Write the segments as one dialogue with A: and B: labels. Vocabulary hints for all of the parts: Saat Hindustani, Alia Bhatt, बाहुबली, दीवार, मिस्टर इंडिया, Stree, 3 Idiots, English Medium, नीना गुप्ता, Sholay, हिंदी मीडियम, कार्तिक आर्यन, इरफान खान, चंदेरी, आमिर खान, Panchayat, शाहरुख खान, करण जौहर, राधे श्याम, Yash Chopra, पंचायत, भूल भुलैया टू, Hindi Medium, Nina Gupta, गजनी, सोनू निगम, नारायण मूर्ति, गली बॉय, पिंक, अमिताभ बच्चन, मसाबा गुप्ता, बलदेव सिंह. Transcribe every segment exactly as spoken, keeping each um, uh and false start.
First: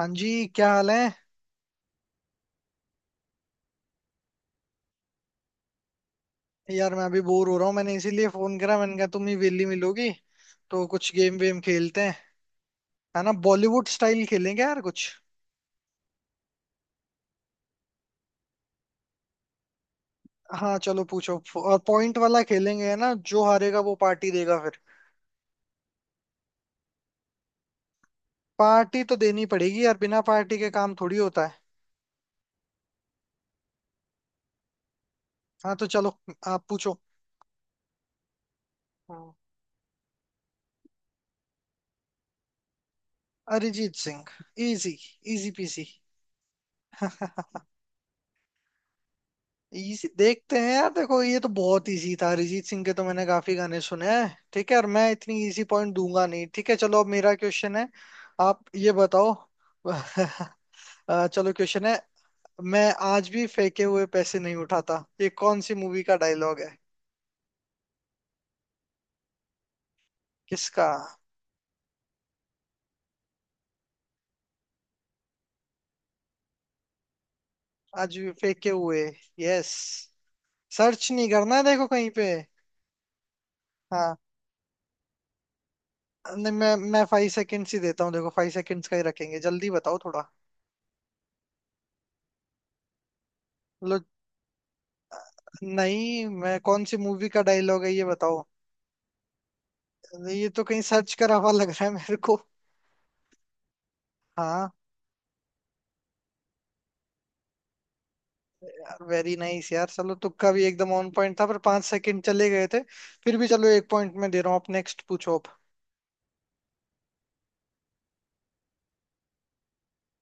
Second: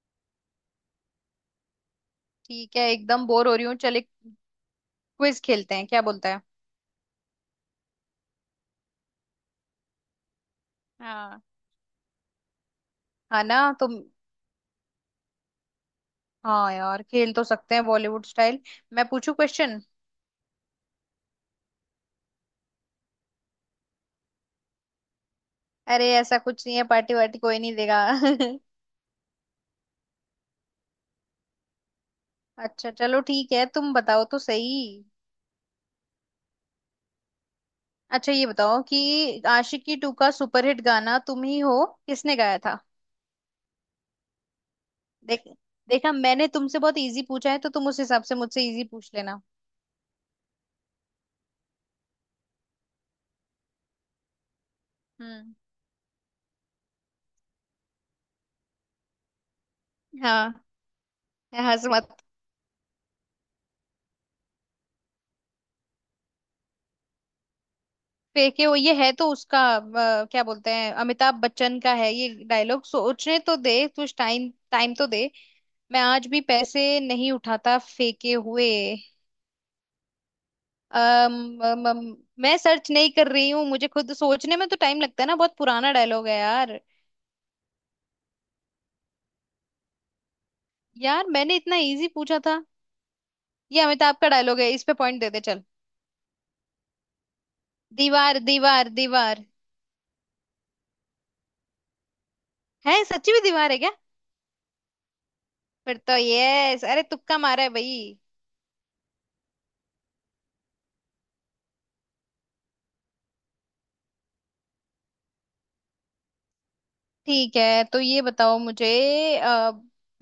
A: हाँ जी, क्या हाल है।
B: ठीक है। एकदम बोर हो रही हूँ, चल एक क्विज खेलते हैं, क्या बोलता है?
A: यार, मैं अभी बोर हो रहा हूँ, मैंने इसीलिए फोन करा। मैंने कहा तुम ही वेली मिलोगी तो कुछ गेम
B: हाँ।
A: वेम खेलते हैं। है ना,
B: है ना
A: बॉलीवुड
B: तुम।
A: स्टाइल खेलेंगे यार कुछ।
B: हाँ यार, खेल तो सकते हैं बॉलीवुड स्टाइल। मैं पूछू क्वेश्चन।
A: हाँ, चलो पूछो। और पॉइंट वाला खेलेंगे, है ना, जो हारेगा वो पार्टी देगा फिर।
B: अरे ऐसा कुछ नहीं है, पार्टी वार्टी कोई नहीं देगा।
A: पार्टी तो देनी पड़ेगी यार, बिना पार्टी के काम थोड़ी होता है।
B: अच्छा चलो ठीक है, तुम बताओ तो सही।
A: हाँ तो चलो, आप पूछो।
B: अच्छा ये बताओ कि
A: हाँ।
B: आशिकी टू का सुपरहिट गाना तुम ही हो किसने गाया था?
A: अरिजीत सिंह। इजी।
B: देख।
A: Easy peasy.
B: देखा, मैंने तुमसे बहुत इजी पूछा है तो तुम उस हिसाब से मुझसे इजी पूछ लेना।
A: इसी देखते हैं यार। देखो, ये तो बहुत इजी था। अरिजीत सिंह के तो मैंने काफी गाने सुने हैं, ठीक है। और मैं इतनी
B: हम्म।
A: इजी पॉइंट दूंगा नहीं, ठीक है। चलो, अब मेरा क्वेश्चन है। आप ये बताओ।
B: हाँ।
A: अ, चलो, क्वेश्चन
B: हंस
A: है।
B: मत।
A: मैं आज भी फेंके हुए पैसे नहीं उठाता, ये कौन सी मूवी का डायलॉग है।
B: फेंके हो ये है तो उसका, अ, क्या बोलते
A: किसका?
B: हैं, अमिताभ बच्चन का है ये डायलॉग। सोचने तो दे कुछ टाइम, टाइम तो दे। मैं आज भी पैसे नहीं उठाता
A: आज भी
B: फेंके
A: फेंके
B: हुए।
A: हुए। यस। सर्च नहीं
B: अम,
A: करना है, देखो
B: अम,
A: कहीं
B: अम,
A: पे।
B: मैं सर्च नहीं कर रही हूँ, मुझे खुद
A: हाँ।
B: सोचने में तो टाइम लगता है ना, बहुत पुराना डायलॉग है
A: नहीं, मैं
B: यार।
A: मैं फाइव सेकेंड्स ही देता हूँ। देखो, फाइव सेकेंड्स का ही रखेंगे, जल्दी बताओ थोड़ा।
B: यार मैंने इतना इजी पूछा था। ये
A: लो।
B: अमिताभ का डायलॉग है, इस पे पॉइंट दे दे चल।
A: नहीं, मैं कौन सी मूवी का डायलॉग है ये
B: दीवार,
A: बताओ।
B: दीवार, दीवार।
A: ये तो कहीं सर्च करा हुआ लग रहा है मेरे को।
B: है? सच्ची में दीवार है क्या?
A: हाँ।
B: फिर तो यस! अरे तुक्का मारा है भाई।
A: यार वेरी नाइस यार, चलो तुक्का भी एकदम ऑन पॉइंट था, पर पांच सेकंड चले गए थे। फिर भी चलो, एक पॉइंट मैं दे रहा हूँ। आप नेक्स्ट पूछो आप।
B: ठीक है, तो ये बताओ मुझे। अ,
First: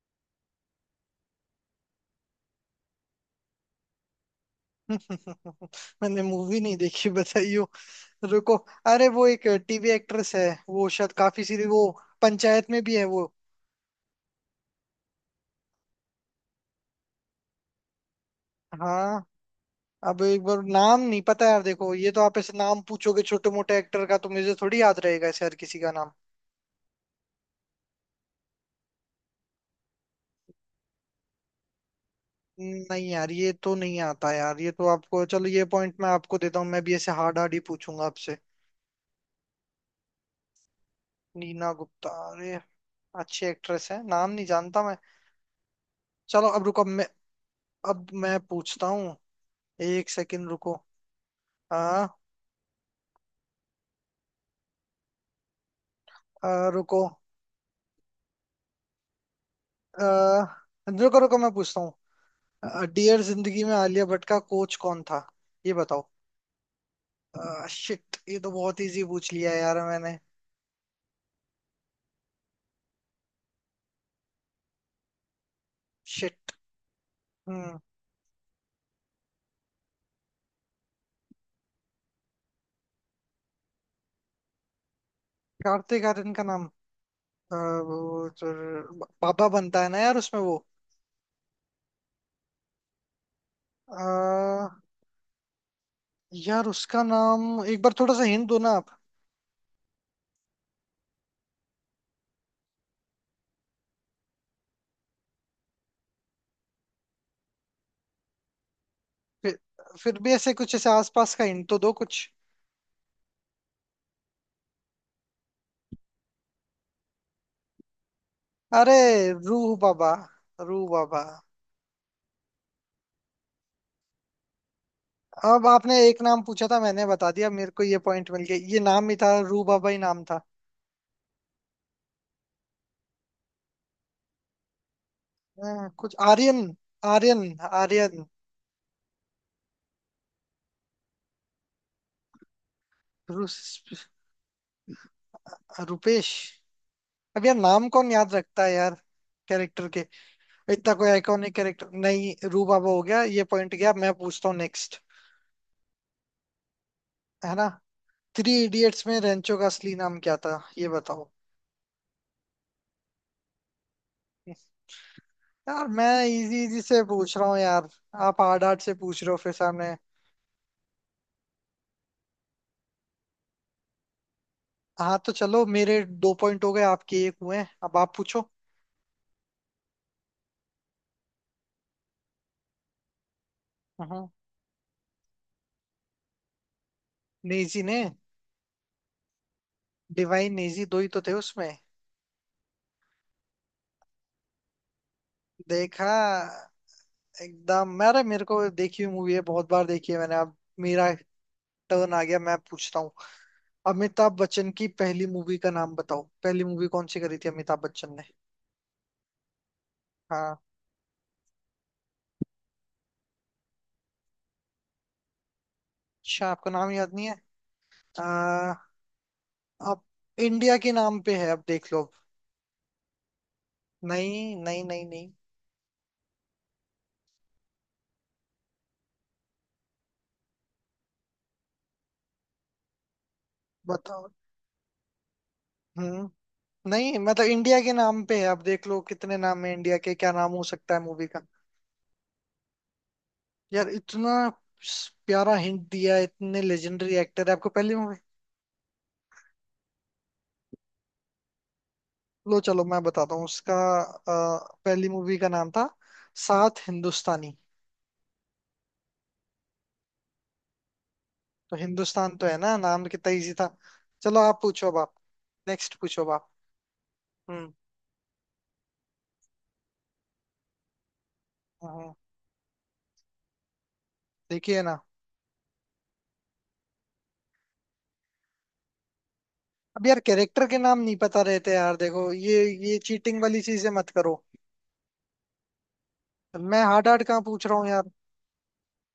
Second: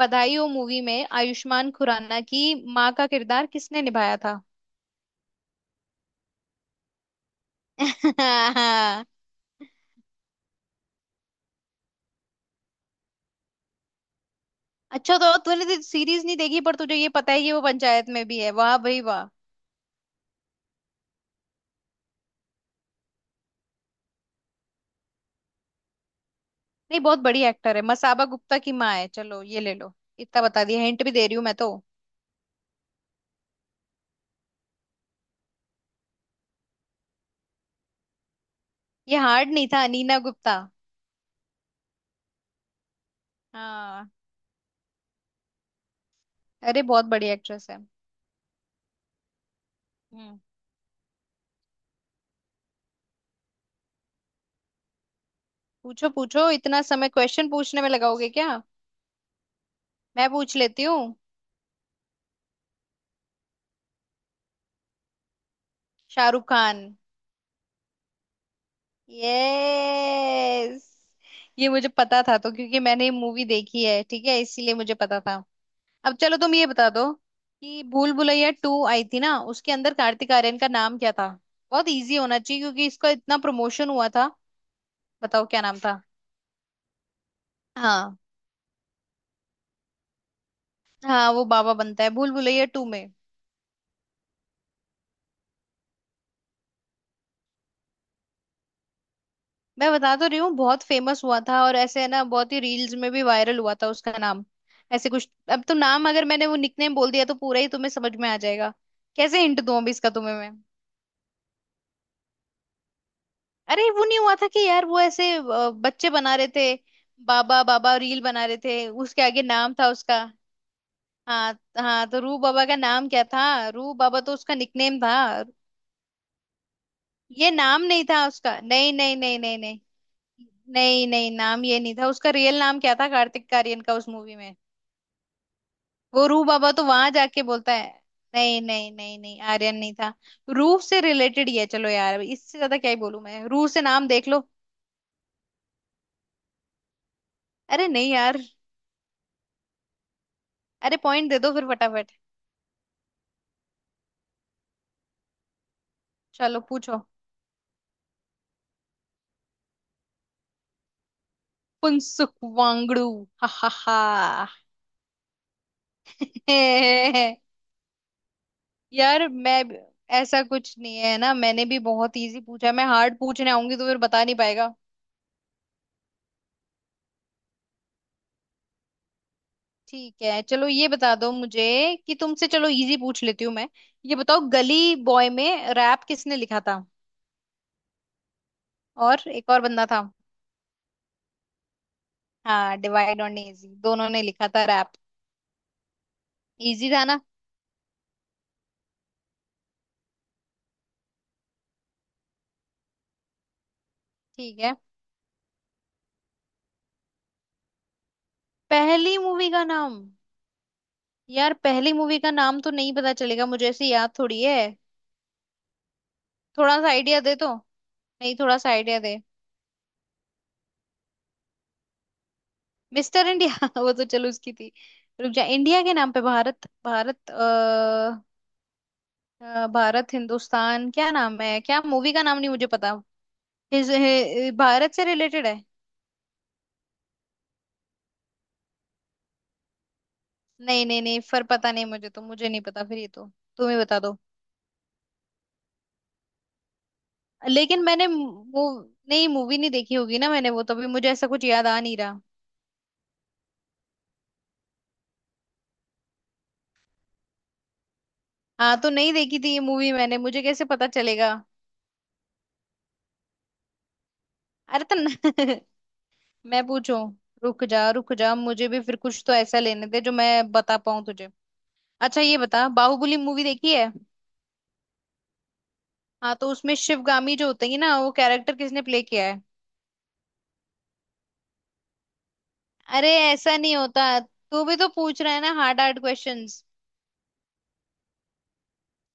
B: बधाई हो मूवी में आयुष्मान खुराना की माँ का किरदार किसने निभाया था?
A: मैंने मूवी नहीं देखी, बताइयो। रुको। अरे, वो एक टीवी एक्ट्रेस है वो, शायद काफी सीरी वो। पंचायत में भी है वो।
B: अच्छा तो तूने तो सीरीज नहीं देखी पर तुझे ये पता है कि वो पंचायत में भी है, वाह भाई
A: हाँ।
B: वाह।
A: अब एक बार नाम नहीं पता यार। देखो, ये तो आप ऐसे नाम पूछोगे छोटे मोटे एक्टर का, तो मुझे थोड़ी याद रहेगा ऐसे हर किसी का नाम।
B: नहीं बहुत बड़ी एक्टर है, मसाबा गुप्ता की माँ है, चलो ये ले लो। इतना बता दिया, हिंट भी दे रही हूँ मैं तो।
A: नहीं यार, ये तो नहीं आता यार। ये तो आपको, चलो ये पॉइंट मैं आपको देता हूँ। मैं भी ऐसे हार्ड हार्ड ही पूछूंगा आपसे।
B: ये हार्ड नहीं था। नीना गुप्ता।
A: नीना गुप्ता, अरे। अच्छी एक्ट्रेस है,
B: हाँ।
A: नाम नहीं जानता मैं। चलो अब रुको,
B: अरे
A: अब
B: बहुत
A: मैं।
B: बड़ी एक्ट्रेस है।
A: अब मैं पूछता हूँ। एक
B: हम्म।
A: सेकंड रुको। आ,
B: पूछो पूछो,
A: आ,
B: इतना
A: रुको।
B: समय
A: आ,
B: क्वेश्चन पूछने में लगाओगे क्या? मैं पूछ लेती हूँ।
A: रुको रुको, मैं पूछता हूँ डियर जिंदगी में आलिया भट्ट का कोच कौन था, ये बताओ।
B: शाहरुख खान।
A: शिट, ये तो बहुत इजी पूछ लिया यार मैंने।
B: यस। ये मुझे पता था तो, क्योंकि मैंने ये मूवी देखी है, ठीक है, इसीलिए मुझे पता था। अब चलो
A: शिट।
B: तुम ये बता दो
A: हम्म।
B: कि भूल भुलैया टू आई थी ना, उसके अंदर कार्तिक आर्यन का नाम क्या था? बहुत इजी होना चाहिए क्योंकि इसका इतना प्रमोशन हुआ था। बताओ क्या नाम था?
A: कार्तिक आर्यन का नाम। अ,
B: हाँ,
A: वो तो पापा बनता है ना यार उसमें वो।
B: हाँ वो बाबा बनता है भूल भुलैया टू में।
A: अ, यार, उसका नाम। एक बार थोड़ा सा हिंट दो ना आप।
B: मैं बता तो रही हूँ, बहुत फेमस हुआ था और ऐसे है ना, बहुत ही रील्स में भी वायरल हुआ था उसका नाम। ऐसे कुछ, अब तो नाम, अगर मैंने वो निकनेम बोल दिया तो पूरा ही तुम्हें समझ में आ जाएगा। कैसे
A: फिर।
B: हिंट दूं अभी इसका
A: फिर भी
B: तुम्हें मैं?
A: ऐसे कुछ ऐसे आसपास का हिंट तो दो कुछ।
B: अरे वो नहीं हुआ था कि यार वो ऐसे अ, बच्चे बना रहे थे, बाबा बाबा रील बना रहे थे,
A: अरे।
B: उसके आगे नाम
A: रूह
B: था
A: बाबा।
B: उसका।
A: रूह बाबा।
B: हाँ, हाँ तो रू बाबा का नाम क्या था? रू बाबा तो उसका निकनेम था।
A: अब आपने एक नाम पूछा था, मैंने बता दिया।
B: ये
A: मेरे को
B: नाम
A: ये
B: नहीं था
A: पॉइंट मिल
B: उसका।
A: गया, ये
B: नहीं,
A: नाम ही
B: नहीं,
A: था,
B: नहीं, नहीं,
A: रूह
B: नहीं,
A: बाबा ही नाम था।
B: नहीं, नहीं, नाम ये नहीं था उसका। रियल नाम क्या था कार्तिक आर्यन का उस मूवी में?
A: अ, कुछ
B: वो रू
A: आर्यन।
B: बाबा तो वहां
A: आर्यन।
B: जाके बोलता है।
A: आर्यन।
B: नहीं, नहीं, नहीं, नहीं, आर्यन नहीं था। रूह से रिलेटेड ही है, चलो यार अब इससे ज्यादा क्या ही बोलूं मैं, रूह से
A: रुस-
B: नाम देख लो।
A: रुपेश। अब यार,
B: अरे
A: नाम कौन
B: नहीं
A: याद
B: यार।
A: रखता है यार। कैरेक्टर। इतना
B: अरे
A: कोई
B: पॉइंट दे दो
A: आइकॉनिक
B: फिर
A: कैरेक्टर
B: फटाफट।
A: नहीं, रूबाबा हो गया। ये पॉइंट गया, मैं पूछता हूँ नेक्स्ट।
B: चलो पूछो।
A: है ना? थ्री इडियट्स में रेंचो का असली नाम क्या था, ये बताओ।
B: पुंसुक वांगड़ू। हा हा हा।
A: यार, मैं इजी इजी से पूछ रहा हूँ यार। आप हार्ड हार्ड से पूछ
B: यार
A: रहे हो फिर
B: मैं भी-
A: सामने।
B: ऐसा कुछ नहीं है ना, मैंने भी बहुत इजी पूछा। मैं हार्ड पूछने आऊंगी तो फिर बता नहीं पाएगा।
A: हाँ तो चलो, मेरे दो पॉइंट हो गए, आपके एक हुए हैं। अब आप पूछो।
B: ठीक है चलो, ये बता दो मुझे कि तुमसे, चलो इजी पूछ लेती हूँ मैं। ये
A: हाँ।
B: बताओ गली बॉय में रैप किसने लिखा था?
A: नेजी ने।
B: और एक और बंदा था।
A: डिवाइन नेजी, दो ही तो थे उसमें।
B: हाँ डिवाइड और इजी दोनों ने लिखा था रैप।
A: देखा।
B: इजी था ना।
A: एकदम, मेरे मेरे को देखी हुई मूवी है, बहुत बार देखी है मैंने। अब मेरा टर्न आ गया, मैं पूछता हूँ। अमिताभ
B: ठीक
A: बच्चन
B: है।
A: की पहली मूवी का नाम बताओ, पहली मूवी कौन सी करी थी अमिताभ बच्चन ने।
B: पहली मूवी का नाम।
A: हाँ।
B: यार पहली मूवी का नाम तो नहीं पता चलेगा मुझे, ऐसे याद थोड़ी है।
A: अच्छा, आपको
B: थोड़ा सा
A: नाम याद
B: आइडिया
A: नहीं
B: दे
A: है।
B: तो। नहीं थोड़ा सा
A: आ,
B: आइडिया दे।
A: अब इंडिया के नाम पे है, अब देख लो।
B: मिस्टर इंडिया? वो तो चलो उसकी
A: नहीं
B: थी।
A: नहीं नहीं नहीं।
B: रुक जा, इंडिया के नाम पे, भारत भारत, अ, अ, भारत हिंदुस्तान क्या नाम है, क्या मूवी का नाम नहीं मुझे पता। हिज,
A: बताओ।
B: हि- भारत से रिलेटेड है।
A: हम्म। नहीं मतलब इंडिया के नाम पे है, अब देख लो कितने नाम है इंडिया के, क्या नाम हो
B: नहीं,
A: सकता है
B: नहीं, नहीं,
A: मूवी का।
B: फिर पता नहीं मुझे तो, मुझे नहीं पता फिर ये तो, तुम ही
A: यार,
B: बता दो।
A: इतना स- प्यारा हिंट दिया, इतने लेजेंडरी एक्टर है, आपको
B: लेकिन
A: पहली
B: मैंने
A: मूवी।
B: वो, नहीं मूवी नहीं देखी होगी ना मैंने वो, तभी मुझे ऐसा कुछ याद आ नहीं रहा।
A: लो चलो, मैं बताता हूँ उसका। अ, पहली मूवी का नाम था। सात हिंदुस्तानी।
B: हाँ तो नहीं देखी थी ये मूवी मैंने, मुझे कैसे पता चलेगा?
A: तो हिंदुस्तान तो है ना नाम, कितना इजी था। चलो, आप
B: अरे
A: पूछो अब
B: तो न-
A: आप। नेक्स्ट पूछो अब आप।
B: मैं पूछूं। रुक
A: हम्म।
B: जा, रुक जा, मुझे भी फिर कुछ तो ऐसा लेने दे जो मैं बता पाऊं तुझे।
A: हाँ,
B: अच्छा ये बता, बाहुबली मूवी देखी है?
A: देखिए ना।
B: हाँ तो उसमें शिवगामी जो होते हैं ना, वो कैरेक्टर किसने प्ले किया है?
A: अब यार, कैरेक्टर के नाम नहीं पता रहते यार, देखो ये। ये
B: अरे
A: चीटिंग
B: ऐसा
A: वाली
B: नहीं
A: चीजें
B: होता,
A: मत करो।
B: तू भी तो पूछ रहा है ना हार्ड हार्ड क्वेश्चंस।
A: मैं हार्ड हार्ड कहाँ पूछ रहा हूँ यार।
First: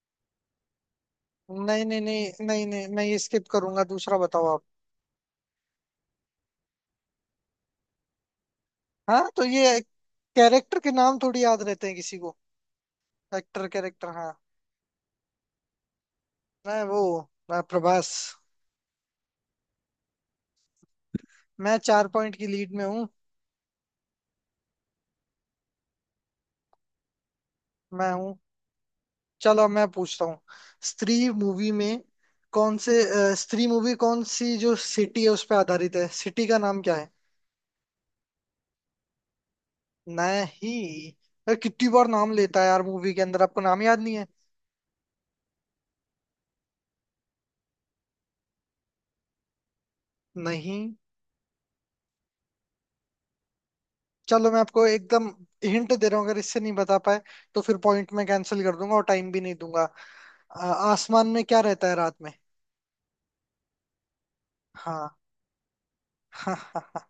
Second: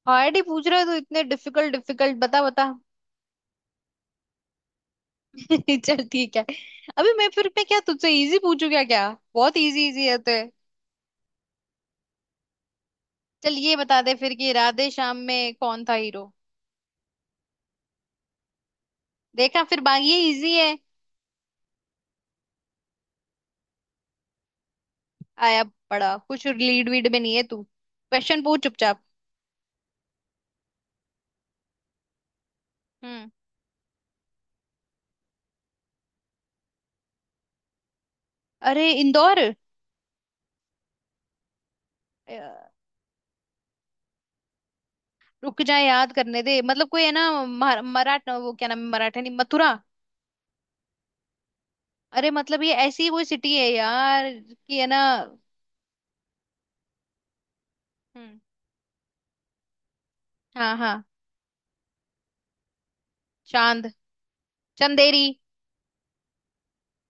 B: हार्ड ही पूछ रहा है तू, इतने डिफिकल्ट
A: नहीं नहीं
B: डिफिकल्ट,
A: नहीं
B: बता
A: नहीं
B: बता।
A: नहीं, मैं ये स्किप करूंगा, दूसरा बताओ आप।
B: चल ठीक है। अभी मैं फिर मैं क्या तुझसे इजी पूछू क्या क्या।
A: हाँ तो
B: बहुत
A: ये।
B: इजी इजी है तो।
A: कैरेक्टर के नाम थोड़ी याद रहते हैं किसी को।
B: चल
A: एक्टर,
B: ये बता
A: कैरेक्टर,
B: दे
A: हाँ।
B: फिर कि राधे श्याम में कौन था हीरो?
A: मैं वो। मैं प्रभास।
B: देखा, फिर बाकी ये इजी है।
A: मैं चार पॉइंट की लीड में हूँ।
B: आया। पड़ा कुछ लीड वीड में नहीं है तू,
A: मैं हूँ।
B: क्वेश्चन पूछ चुपचाप।
A: चलो, मैं पूछता हूँ। स्त्री मूवी में। कौन से।
B: हम्म।
A: अ, स्त्री मूवी कौन सी जो सिटी है उस पर आधारित है, सिटी का नाम क्या है।
B: अरे इंदौर।
A: नहीं। अरे, कितनी बार नाम
B: अ,
A: लेता है यार मूवी के अंदर, आपको नाम याद नहीं है।
B: रुक जा, याद करने दे, मतलब कोई है ना, मरा- मराठ वो क्या नाम है, मराठा नहीं, मथुरा।
A: नहीं।
B: अरे मतलब ये ऐसी कोई सिटी है यार
A: चलो, मैं
B: कि,
A: आपको
B: है ना।
A: एकदम हिंट दे रहा हूँ। अगर इससे नहीं बता पाए, तो फिर पॉइंट में
B: हम्म।
A: कैंसिल कर दूंगा और टाइम भी नहीं दूंगा। अ,
B: हाँ हाँ,
A: आसमान में क्या रहता है रात में।
B: चांद।
A: हाँ।
B: चंदेरी।
A: हाँ।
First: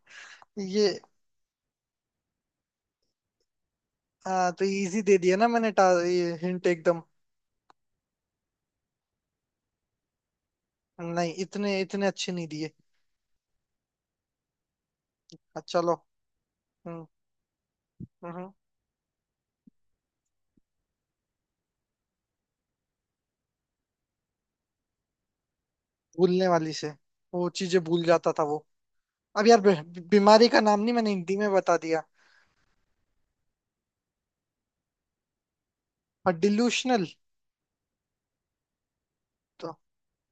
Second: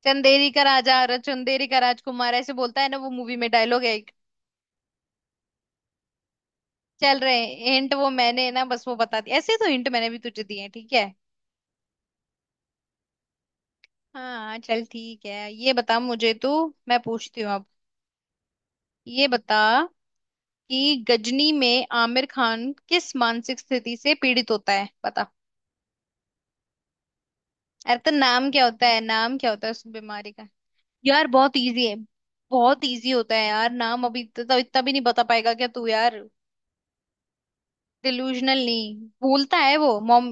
B: चंदेरी का
A: ये, हाँ,
B: राजा
A: ये।
B: और चंदेरी का राजकुमार ऐसे बोलता है ना वो मूवी में, डायलॉग है एक।
A: आ, तो इजी दे दिया ना मैंने टा, ये हिंट एकदम।
B: चल रहे हैं हिंट, वो मैंने ना बस वो बता दी, ऐसे तो हिंट मैंने भी तुझे दिए हैं ठीक है।
A: नहीं, इतने इतने अच्छे नहीं दिए।
B: हाँ चल ठीक है,
A: हाँ,
B: ये
A: चलो।
B: बता मुझे तू। मैं
A: हम्म।
B: पूछती हूँ अब।
A: हम्म।
B: ये बता कि गजनी में आमिर खान किस मानसिक स्थिति से पीड़ित होता है, बता।
A: भूलने वाली से। वो चीजें
B: अरे
A: भूल
B: तो
A: जाता था
B: नाम
A: वो।
B: क्या होता है, नाम
A: अब
B: क्या
A: यार,
B: होता है उस
A: बी-
B: बीमारी का?
A: बीमारी का नाम नहीं, मैंने
B: यार
A: हिंदी में
B: बहुत
A: बता
B: इजी है।
A: दिया।
B: बहुत इजी होता है यार नाम, अभी तो, तो इतना भी नहीं बता पाएगा क्या तू यार?
A: और डिल्यूशनल।
B: डिलूजनल नहीं। भूलता
A: तो।
B: है वो।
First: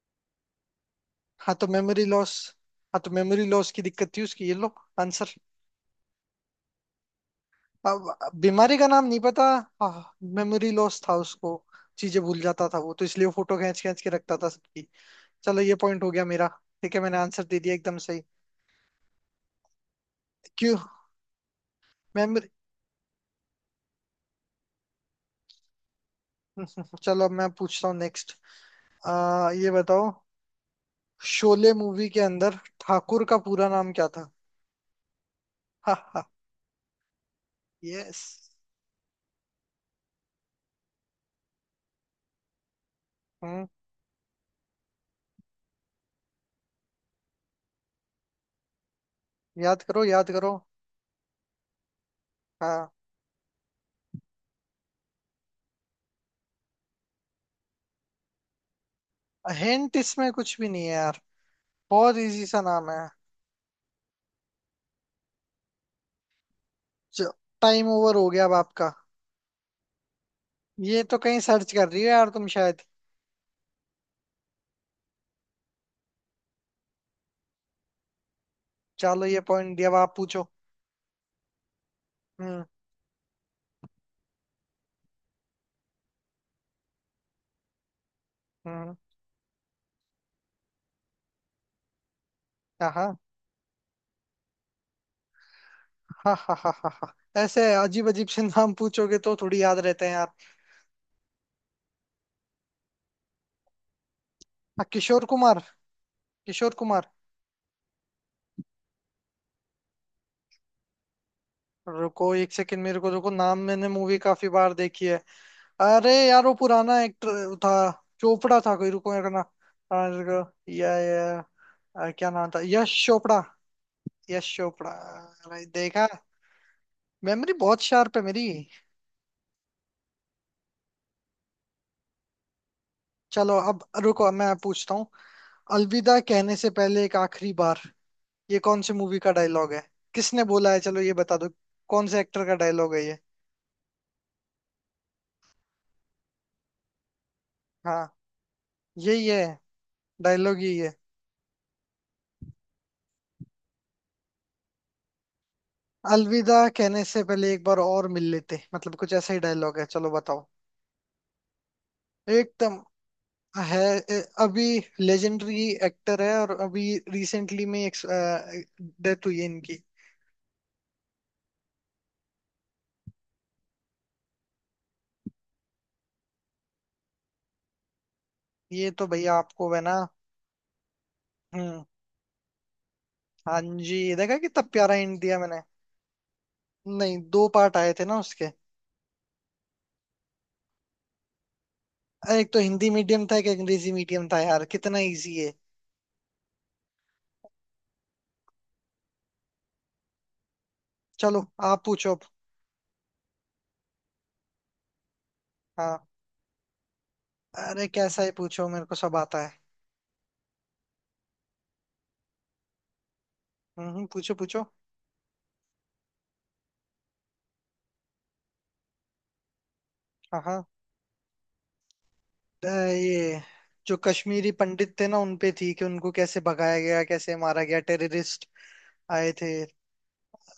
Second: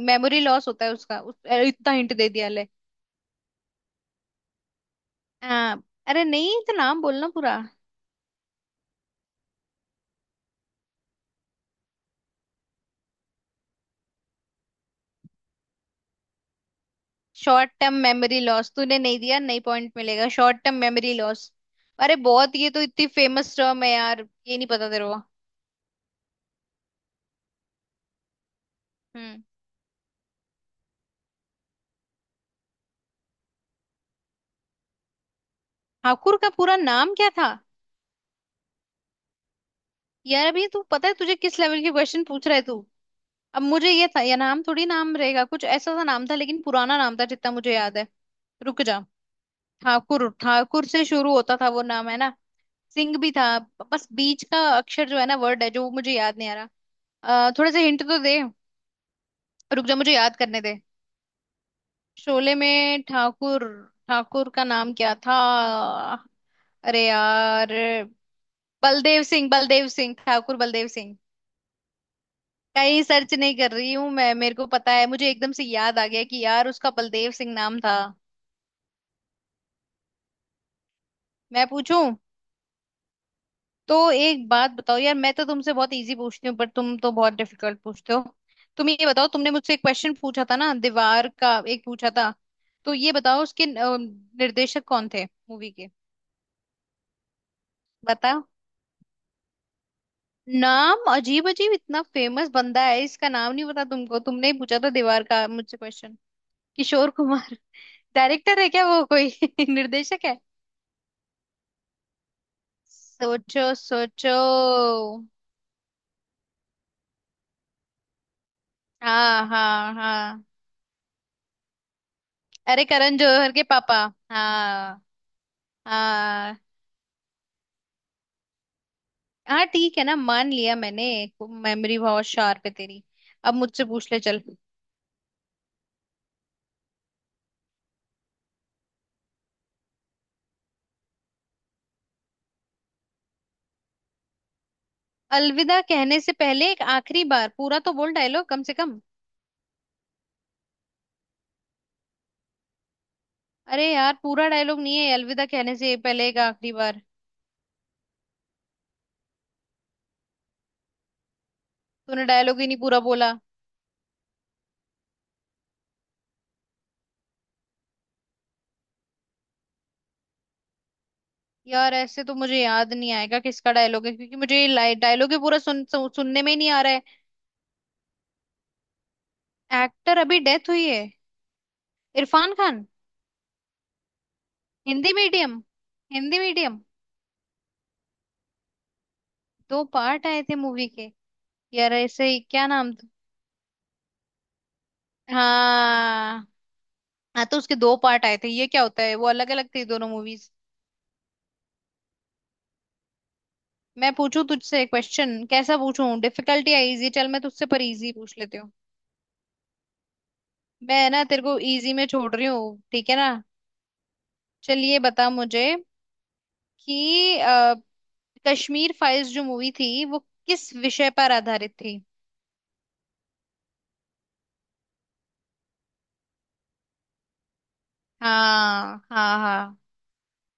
B: मेमोरी लॉस होता है उसका उस,
A: हाँ तो
B: अरे इतना
A: मेमोरी
B: हिंट दे
A: लॉस।
B: दिया ले।
A: हाँ तो मेमोरी लॉस की दिक्कत थी उसकी, ये लो। आंसर।
B: हाँ। अरे नहीं तो नाम बोलना पूरा।
A: अब बीमारी का नाम नहीं पता। हाँ, मेमोरी लॉस था उसको। चीजें भूल जाता था वो, तो इसलिए वो फोटो खींच खींच के रखता था सबकी। चलो, ये पॉइंट हो गया मेरा। ठीक है, मैंने आंसर दे
B: शॉर्ट
A: दिया
B: टर्म
A: एकदम सही।
B: मेमोरी लॉस तूने नहीं दिया, नई पॉइंट मिलेगा, शॉर्ट टर्म
A: क्यों?
B: Memory loss. अरे
A: मेमोरी।
B: बहुत, ये तो इतनी फेमस टर्म है यार, ये नहीं पता तेरे को?
A: चलो, अब मैं पूछता हूँ नेक्स्ट। आ
B: हम्म।
A: ये बताओ। शोले मूवी के अंदर ठाकुर का पूरा नाम क्या था। हा हा।
B: ठाकुर का पूरा नाम क्या था?
A: यस।
B: यार अभी तू, पता है तुझे किस लेवल के क्वेश्चन पूछ रहा है तू? अब
A: हम्म।
B: मुझे ये था या नाम, थोड़ी नाम रहेगा, कुछ ऐसा सा नाम था लेकिन पुराना नाम था जितना मुझे याद है। रुक जा।
A: याद करो
B: ठाकुर,
A: याद करो।
B: ठाकुर से शुरू होता था वो नाम है ना।
A: हाँ।
B: सिंह भी था। बस बीच का अक्षर जो है ना, वर्ड है जो, वो मुझे याद नहीं आ रहा। अ, थोड़ा सा हिंट तो दे। रुक
A: हिंट
B: जा, मुझे
A: इसमें
B: याद
A: कुछ
B: करने
A: भी
B: दे।
A: नहीं है यार। बहुत इजी
B: शोले
A: सा नाम है।
B: में ठाकुर। ठाकुर का नाम क्या था? अरे यार।
A: टाइम ओवर हो गया अब आपका।
B: बलदेव सिंह, बलदेव सिंह ठाकुर, बलदेव
A: ये
B: सिंह।
A: तो कहीं सर्च कर रही हो यार तुम शायद।
B: कहीं सर्च नहीं कर रही हूँ मैं, मेरे को पता है, मुझे एकदम से याद आ गया कि यार उसका बलदेव सिंह नाम था।
A: चलो, ये पॉइंट दिया, अब आप पूछो।
B: मैं पूछूं।
A: हम्म।
B: तो एक बात बताओ यार, मैं तो तुमसे बहुत इजी पूछती हूँ पर तुम तो बहुत डिफिकल्ट पूछते हो। तुम
A: हम्म।
B: ये बताओ, तुमने मुझसे एक क्वेश्चन पूछा था ना, दीवार का एक पूछा था।
A: हाँ
B: तो ये
A: हाँ
B: बताओ उसके अ, निर्देशक कौन थे, मूवी के।
A: हाँ हाँ। हाँ हाँ। ऐसे अजीब अजीब से
B: बताओ।
A: नाम पूछोगे तो थोड़ी याद रहते हैं यार।
B: नाम अजीब अजीब? इतना फेमस बंदा है, इसका नाम नहीं पता तुमको? तुमने ही पूछा
A: हाँ,
B: था दीवार
A: किशोर
B: का
A: कुमार।
B: मुझसे क्वेश्चन।
A: किशोर
B: किशोर
A: कुमार।
B: कुमार? डायरेक्टर है क्या वो कोई निर्देशक है?
A: रुको एक सेकंड, मेरे को रुको नाम,
B: सोचो
A: मैंने मूवी
B: सोचो।
A: काफी बार देखी है। अरे यार, वो पुराना एक्टर था। चोपड़ा था कोई, रुको मेरे को ना।
B: हाँ, हाँ,
A: हाँ,
B: हाँ।
A: रुको, या या। आ, क्या नाम था,
B: अरे
A: यश
B: करण
A: चोपड़ा।
B: जौहर के पापा।
A: यश चोपड़ा,
B: हाँ
A: अरे, देखा।
B: हाँ।
A: मेमोरी बहुत शार्प है मेरी।
B: हाँ। ठीक है ना, मान लिया मैंने। मेमोरी बहुत शार्प है तेरी।
A: चलो,
B: अब
A: अब
B: मुझसे पूछ ले
A: रुको,
B: चल।
A: मैं पूछता हूँ। अलविदा कहने से पहले एक आखिरी बार। ये कौन सी मूवी का डायलॉग है। किसने बोला है, चलो ये बता दो। कौन से एक्टर का डायलॉग है ये।
B: अलविदा कहने से पहले एक आखिरी बार? पूरा तो बोल
A: हाँ।
B: डायलॉग कम से कम।
A: यही है। डायलॉग यही है।
B: अरे यार पूरा डायलॉग नहीं है, अलविदा कहने से पहले एक
A: अलविदा
B: आखिरी बार।
A: कहने से पहले एक बार और मिल लेते, मतलब कुछ ऐसा ही डायलॉग है, चलो बताओ।
B: तूने डायलॉग ही
A: एकदम।
B: नहीं पूरा बोला।
A: है। ए, अभी। लेजेंडरी एक्टर है, और अभी रिसेंटली में डेथ हुई है इनकी।
B: यार ऐसे तो मुझे याद नहीं आएगा किसका डायलॉग है, क्योंकि मुझे ये डायलॉग ही पूरा सुन, सु, सुनने में ही नहीं आ रहा।
A: ये तो भैया, आपको है
B: है
A: ना।
B: एक्टर अभी डेथ हुई है?
A: हम्म।
B: इरफान खान।
A: हाँ जी, देखा कितना प्यारा
B: हिंदी
A: हिंट दिया
B: मीडियम।
A: मैंने।
B: हिंदी मीडियम।
A: नहीं, दो पार्ट आए थे ना उसके।
B: दो पार्ट आए थे मूवी के? यार ऐसे ही
A: एक तो
B: क्या
A: हिंदी
B: नाम।
A: मीडियम था, एक अंग्रेजी मीडियम था यार, कितना इजी है।
B: हाँ। हाँ तो उसके दो पार्ट आए थे, ये क्या होता है, वो अलग अलग थी दोनों मूवीज।
A: चलो, आप पूछो अब।
B: मैं पूछूं तुझसे क्वेश्चन, कैसा
A: हाँ।
B: पूछूं, डिफिकल्ट या इजी? चल मैं तुझसे पर
A: अरे,
B: इजी
A: कैसा है
B: पूछ लेती
A: पूछो,
B: हूँ।
A: मेरे को सब आता है।
B: मैं ना तेरे को इजी में छोड़ रही हूँ ठीक है ना।
A: हम्म, पूछो पूछो।
B: चलिए बता मुझे कि अ, कश्मीर फाइल्स जो मूवी थी वो
A: हाँ हाँ।
B: किस विषय पर आधारित थी।
A: अ, ये, जो कश्मीरी पंडित थे ना उनपे थी, कि उनको कैसे भगाया गया, कैसे मारा गया, टेररिस्ट
B: हाँ,
A: आए
B: हाँ,
A: थे।
B: हाँ।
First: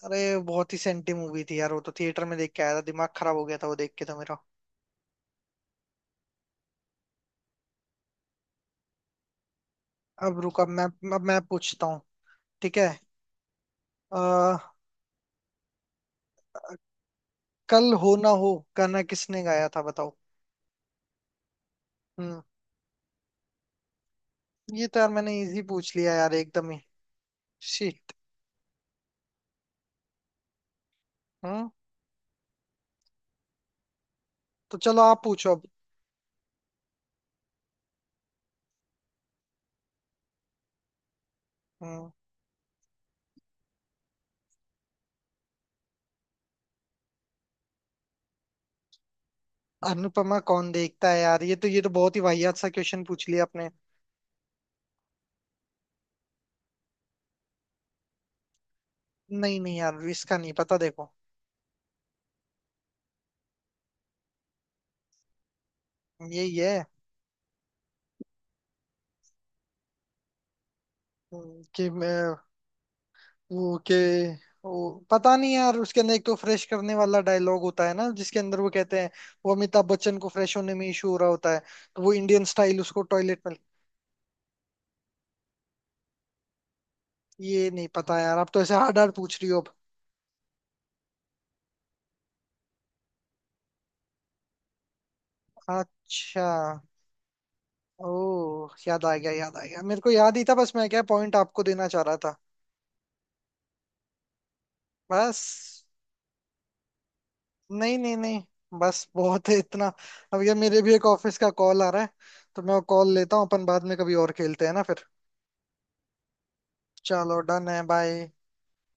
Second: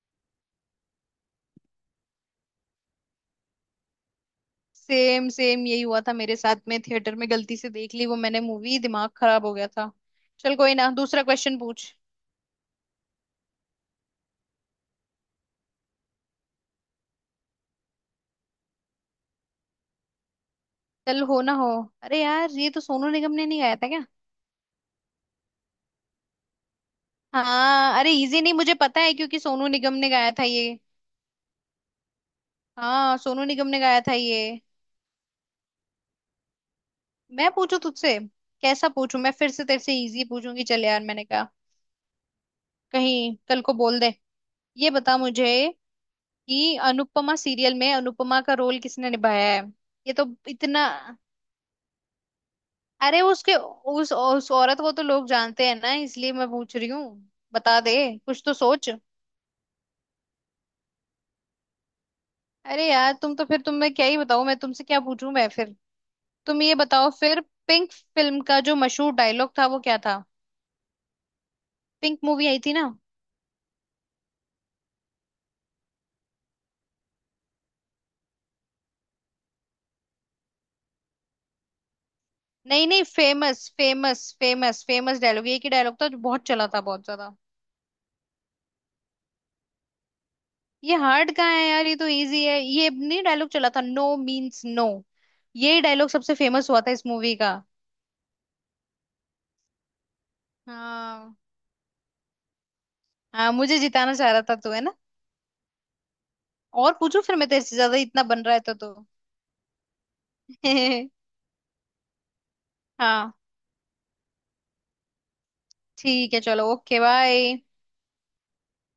A: अरे, बहुत ही सेंटी मूवी थी यार, वो तो थिएटर में देख के आया था, दिमाग खराब हो गया था वो देख के तो मेरा।
B: सेम सेम यही हुआ था मेरे साथ में, थिएटर में गलती से देख ली वो मैंने मूवी, दिमाग खराब हो गया था।
A: अब
B: चल
A: रुक, अब
B: कोई
A: मैं।
B: ना,
A: अब
B: दूसरा
A: मैं
B: क्वेश्चन
A: पूछता
B: पूछ।
A: हूँ। ठीक है। आ, कल हो ना हो गाना किसने गाया था बताओ।
B: चल हो ना हो। अरे
A: हम्म।
B: यार ये तो सोनू निगम ने नहीं गाया था क्या?
A: ये तो यार मैंने इजी पूछ लिया यार एकदम ही।
B: हाँ अरे
A: शिट।
B: इजी नहीं, मुझे पता है क्योंकि सोनू निगम ने गाया था ये।
A: हम्म।
B: हाँ सोनू निगम ने गाया था ये।
A: तो चलो, आप पूछो अब।
B: मैं पूछू तुझसे, कैसा पूछू, मैं फिर से तेरे से इजी पूछूंगी चल, यार मैंने कहा
A: हम्म।
B: कहीं कल को बोल दे। ये बता मुझे कि अनुपमा सीरियल में अनुपमा का रोल किसने निभाया है? ये तो
A: अनुपमा कौन
B: इतना।
A: देखता है यार, ये तो ये तो बहुत ही वाहियात सा क्वेश्चन
B: अरे
A: पूछ लिया
B: उसके
A: आपने।
B: उस उस औरत को तो लोग जानते हैं ना, इसलिए मैं पूछ रही हूँ। बता दे, कुछ तो सोच।
A: नहीं नहीं यार, इसका नहीं पता देखो।
B: अरे यार तुम तो, फिर तुम, मैं क्या ही बताऊं, मैं तुमसे क्या पूछूं मैं फिर।
A: यही
B: तुम ये
A: है।
B: बताओ फिर, पिंक फिल्म का जो मशहूर डायलॉग था वो क्या था?
A: हम्म, कि
B: पिंक
A: मैं।
B: मूवी आई थी ना।
A: ओके। ओ, पता नहीं यार, उसके अंदर एक तो फ्रेश करने वाला डायलॉग होता है ना जिसके अंदर वो कहते हैं। वो, अमिताभ बच्चन को फ्रेश होने में इशू हो रहा होता है। तो वो इंडियन स्टाइल
B: नहीं
A: उसको
B: नहीं,
A: टॉयलेट में।
B: Famous famous famous famous dialogue, ये की डायलॉग था जो बहुत चला था बहुत ज्यादा।
A: ये नहीं पता यार, आप तो ऐसे हार्ड हार्ड पूछ रही हो अब।
B: ये हार्ड कहाँ है यार, ये तो इजी है, ये नहीं डायलॉग चला था, नो मीन्स नो। ये डायलॉग सबसे
A: अच्छा।
B: फेमस हुआ था इस मूवी का।
A: ओ, याद आ गया, याद आ गया, मेरे को याद ही था, बस मैं क्या पॉइंट
B: हाँ।
A: आपको देना चाह रहा था।
B: हाँ, मुझे जिताना चाह रहा था तू, है ना?
A: बस।
B: और पूछू फिर मैं तेरे से,
A: नहीं
B: ज्यादा
A: नहीं
B: इतना
A: नहीं।
B: बन रहा है तो, तो।
A: बस, बहुत है इतना। अब ये, मेरे भी एक ऑफिस का कॉल आ रहा है, तो मैं कॉल
B: हाँ।
A: लेता हूँ। अपन बाद में कभी और खेलते हैं ना फिर।
B: ठीक है चलो ओके
A: चलो,
B: बाय।
A: डन है, बाय।